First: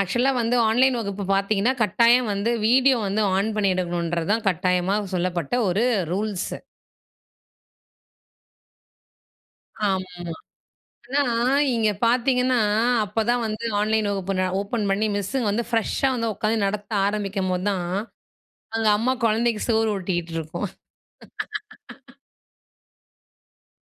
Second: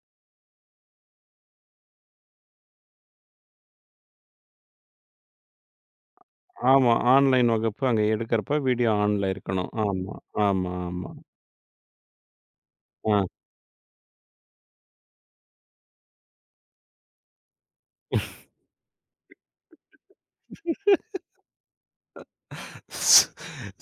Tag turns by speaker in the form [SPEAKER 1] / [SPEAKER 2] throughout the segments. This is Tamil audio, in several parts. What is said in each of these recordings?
[SPEAKER 1] ஆக்சுவலா வந்து ஆன்லைன் வகுப்பு பார்த்தீங்கன்னா, கட்டாயம் வந்து வீடியோ வந்து ஆன் பண்ணி எடுக்கணுன்றது தான் கட்டாயமாக சொல்லப்பட்ட ஒரு ரூல்ஸ்.
[SPEAKER 2] ஆமா, ஆன்லைன் வகுப்பு அங்க எடுக்குறப்போ வீடியோ ஆன்ல இருக்கணும். ஆமா,
[SPEAKER 1] ஆமாமா.
[SPEAKER 2] ஆமா, ஆமா.
[SPEAKER 1] ஆனா இங்கே பார்த்தீங்கன்னா
[SPEAKER 2] ஆ,
[SPEAKER 1] அப்போ தான் வந்து ஆன்லைன், வகுப்பு நா ஓப்பன் பண்ணி மிஸ்ஸு வந்து ஃப்ரெஷ்ஷா வந்து உட்காந்து நடத்த ஆரம்பிக்கும்போது தான். அங்கே அம்மா குழந்தைக்கு சோறு ஊட்டிக்கிட்டு இருக்கும்.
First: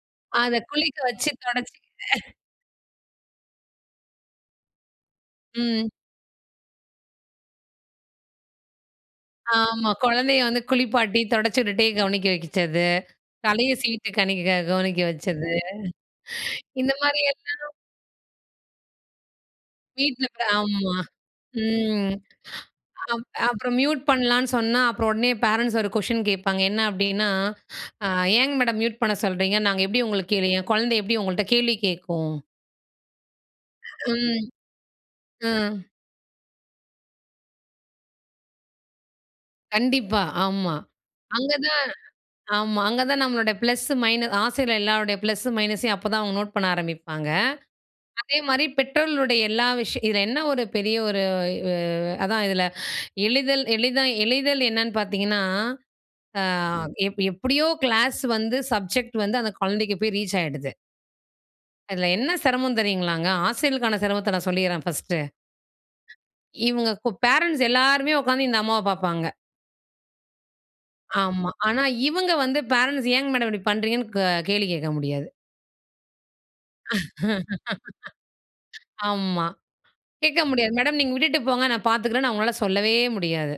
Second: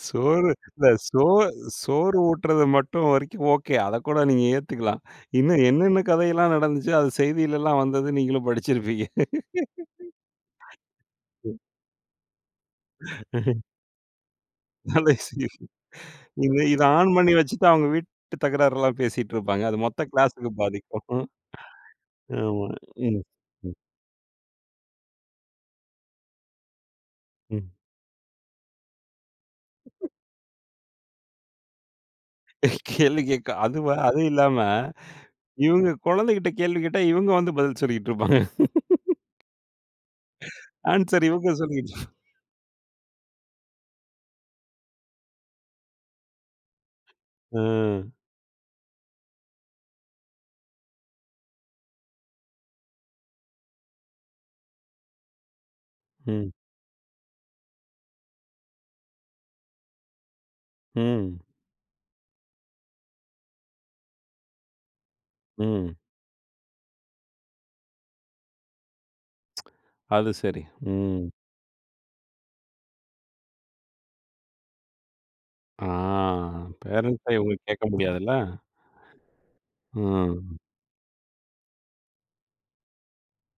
[SPEAKER 2] சோறு,
[SPEAKER 1] அத
[SPEAKER 2] இந்த
[SPEAKER 1] குளிக்க
[SPEAKER 2] சோ,
[SPEAKER 1] வைச்சு துடைச்சு
[SPEAKER 2] சோறு ஊட்டுறது மட்டும் வரைக்கும் ஓகே. அதைக்கூட நீங்க ஏத்துக்கலாம். இன்னும்
[SPEAKER 1] ம்.
[SPEAKER 2] என்னென்ன கதையெல்லாம் நடந்துச்சோ, அது செய்திலலாம் வந்தது நீங்களும் படிச்சிருப்பீங்க.
[SPEAKER 1] ஆமா. குழந்தையை வந்து குளிப்பாட்டி தொடச்சி
[SPEAKER 2] ம்.
[SPEAKER 1] விட்டுட்டே கவனிக்க வைச்சது. தலைய சீவிட்டு கணிக்க கவனிக்க வச்சது,
[SPEAKER 2] [unintelligible] இது இதை
[SPEAKER 1] இந்த
[SPEAKER 2] ஆன்
[SPEAKER 1] மாதிரி
[SPEAKER 2] பண்ணி வச்சுட்டு
[SPEAKER 1] எல்லாம்
[SPEAKER 2] அவங்க வீட்டு தகராறுலாம் பேசிட்டு இருப்பாங்க. அது மொத்த
[SPEAKER 1] வீட்டில
[SPEAKER 2] கிளாஸுக்கு
[SPEAKER 1] ஆமா.
[SPEAKER 2] பாதிக்கும். ம்,
[SPEAKER 1] ம்.
[SPEAKER 2] ஆமாங்க. ம்.
[SPEAKER 1] அப்
[SPEAKER 2] ம்.
[SPEAKER 1] அப்புறம் மியூட் பண்ணலான்னு சொன்னா அப்புறம் உடனே பேரன்ட்ஸ் ஒரு கொஷிடின் கேட்பாங்க. என்ன அப்டின்னா,
[SPEAKER 2] ம்.
[SPEAKER 1] "ஏங்க மேடம் மியூட் பண்ண சொல்கிறீங்க. நாங்க எப்படி
[SPEAKER 2] ம்.
[SPEAKER 1] உங்களுக்கு கேளு என் குழந்தை எப்படி உங்கள்கிட்ட கேள்வி கேட்கும்?"
[SPEAKER 2] கேள்வி கேட்க அது, அதுவும்
[SPEAKER 1] ம்.
[SPEAKER 2] இல்லாம
[SPEAKER 1] ம்.
[SPEAKER 2] இவங்க குழந்தைகிட்ட கேள்வி கேட்டா இவங்க வந்து பதில் சொல்லிட்டு இருப்பாங்க.
[SPEAKER 1] கண்டிப்பா. ஆமா.
[SPEAKER 2] ஆன்ஸ்வர் இவங்க
[SPEAKER 1] அங்கதான்
[SPEAKER 2] சொல்லிட்டு,
[SPEAKER 1] ஆமா. அங்கே தான் நம்மளோட பிளஸ் மைனஸ் ஆசிரியரோட எல்லோருடைய பிளஸ் மைனஸையும் அப்போதான் அவங்க நோட் பண்ண ஆரம்பிப்பாங்க.
[SPEAKER 2] அ.
[SPEAKER 1] அதே மாதிரி பெற்றோர்களுடைய எல்லா விஷயம் இதில என்ன ஒரு பெரிய ஒரு அதான் இதில் எளிதில் எளிதா எளிதில் என்னன்னு பார்த்தீங்கன்னா, அ
[SPEAKER 2] ம்.
[SPEAKER 1] எப் எப்படியோ கிளாஸ் வந்து சப்ஜெக்ட் வந்து அந்த குழந்தைக்கு போய் ரீச் ஆயிடுது.
[SPEAKER 2] ம்.
[SPEAKER 1] அதில என்ன சிரமம் தெரியுங்களாங்க. ஆசிரியருக்கான சிரமத்த நான் சொல்லிறேன் ஃபர்ஸ்ட்டு.
[SPEAKER 2] ம்.
[SPEAKER 1] இவங்க பேரன்ட்ஸ் எல்லாருமே உட்கார்ந்து இந்த அம்மாவ பார்ப்பாங்க.
[SPEAKER 2] அது, சரி, ம்.
[SPEAKER 1] ஆமா. ஆனா இவங்க வந்து பேரன்ட்ஸ் "ஏங்க மேடம் இப்படி பண்ணுறீங்கன்னு?" க கேள்வி கேட்க முடியாது.
[SPEAKER 2] ஆ, பேரன்ட்ஸ்ட்ட இவங்க கேட்க முடியாதுல்ல.
[SPEAKER 1] ஆமா.
[SPEAKER 2] ம்.
[SPEAKER 1] கேட்க முடியாது மேடம் நீங்க விட்டுட்டு போங்க நான் பார்த்துக்கிறேன்னு, அவங்கனால சொல்லவே முடியாது.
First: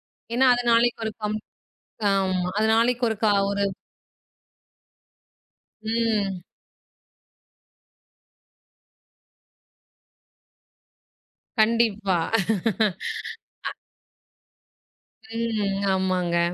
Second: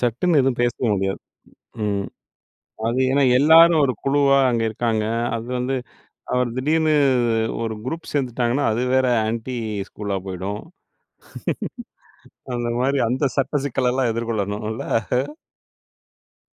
[SPEAKER 2] சட்டுன்னு
[SPEAKER 1] ஏன்னா
[SPEAKER 2] எதுவும்
[SPEAKER 1] அது
[SPEAKER 2] பேசவே
[SPEAKER 1] நாளைக்கு ஒரு
[SPEAKER 2] முடியாது.
[SPEAKER 1] கம்
[SPEAKER 2] ம்
[SPEAKER 1] ஆமா. அது
[SPEAKER 2] அது
[SPEAKER 1] நாளைக்கு
[SPEAKER 2] ஏன்னா
[SPEAKER 1] ஒருக்கா ஒரு
[SPEAKER 2] எல்லாரும் ஒரு குழுவா அங்க இருக்காங்க. அது வந்து
[SPEAKER 1] ம்.
[SPEAKER 2] அவர் திடீர்னு ஒரு குரூப் சேர்ந்துட்டாங்கன்னா, அது வேற ஆன்டி ஸ்கூலா போய்டும்.
[SPEAKER 1] கண்டிப்பா.
[SPEAKER 2] அந்த மாதிரி அந்த சட்ட சிக்கல் எல்லாம் எதிர்கொள்ளணும்ல.
[SPEAKER 1] ம், ஆமாங்க.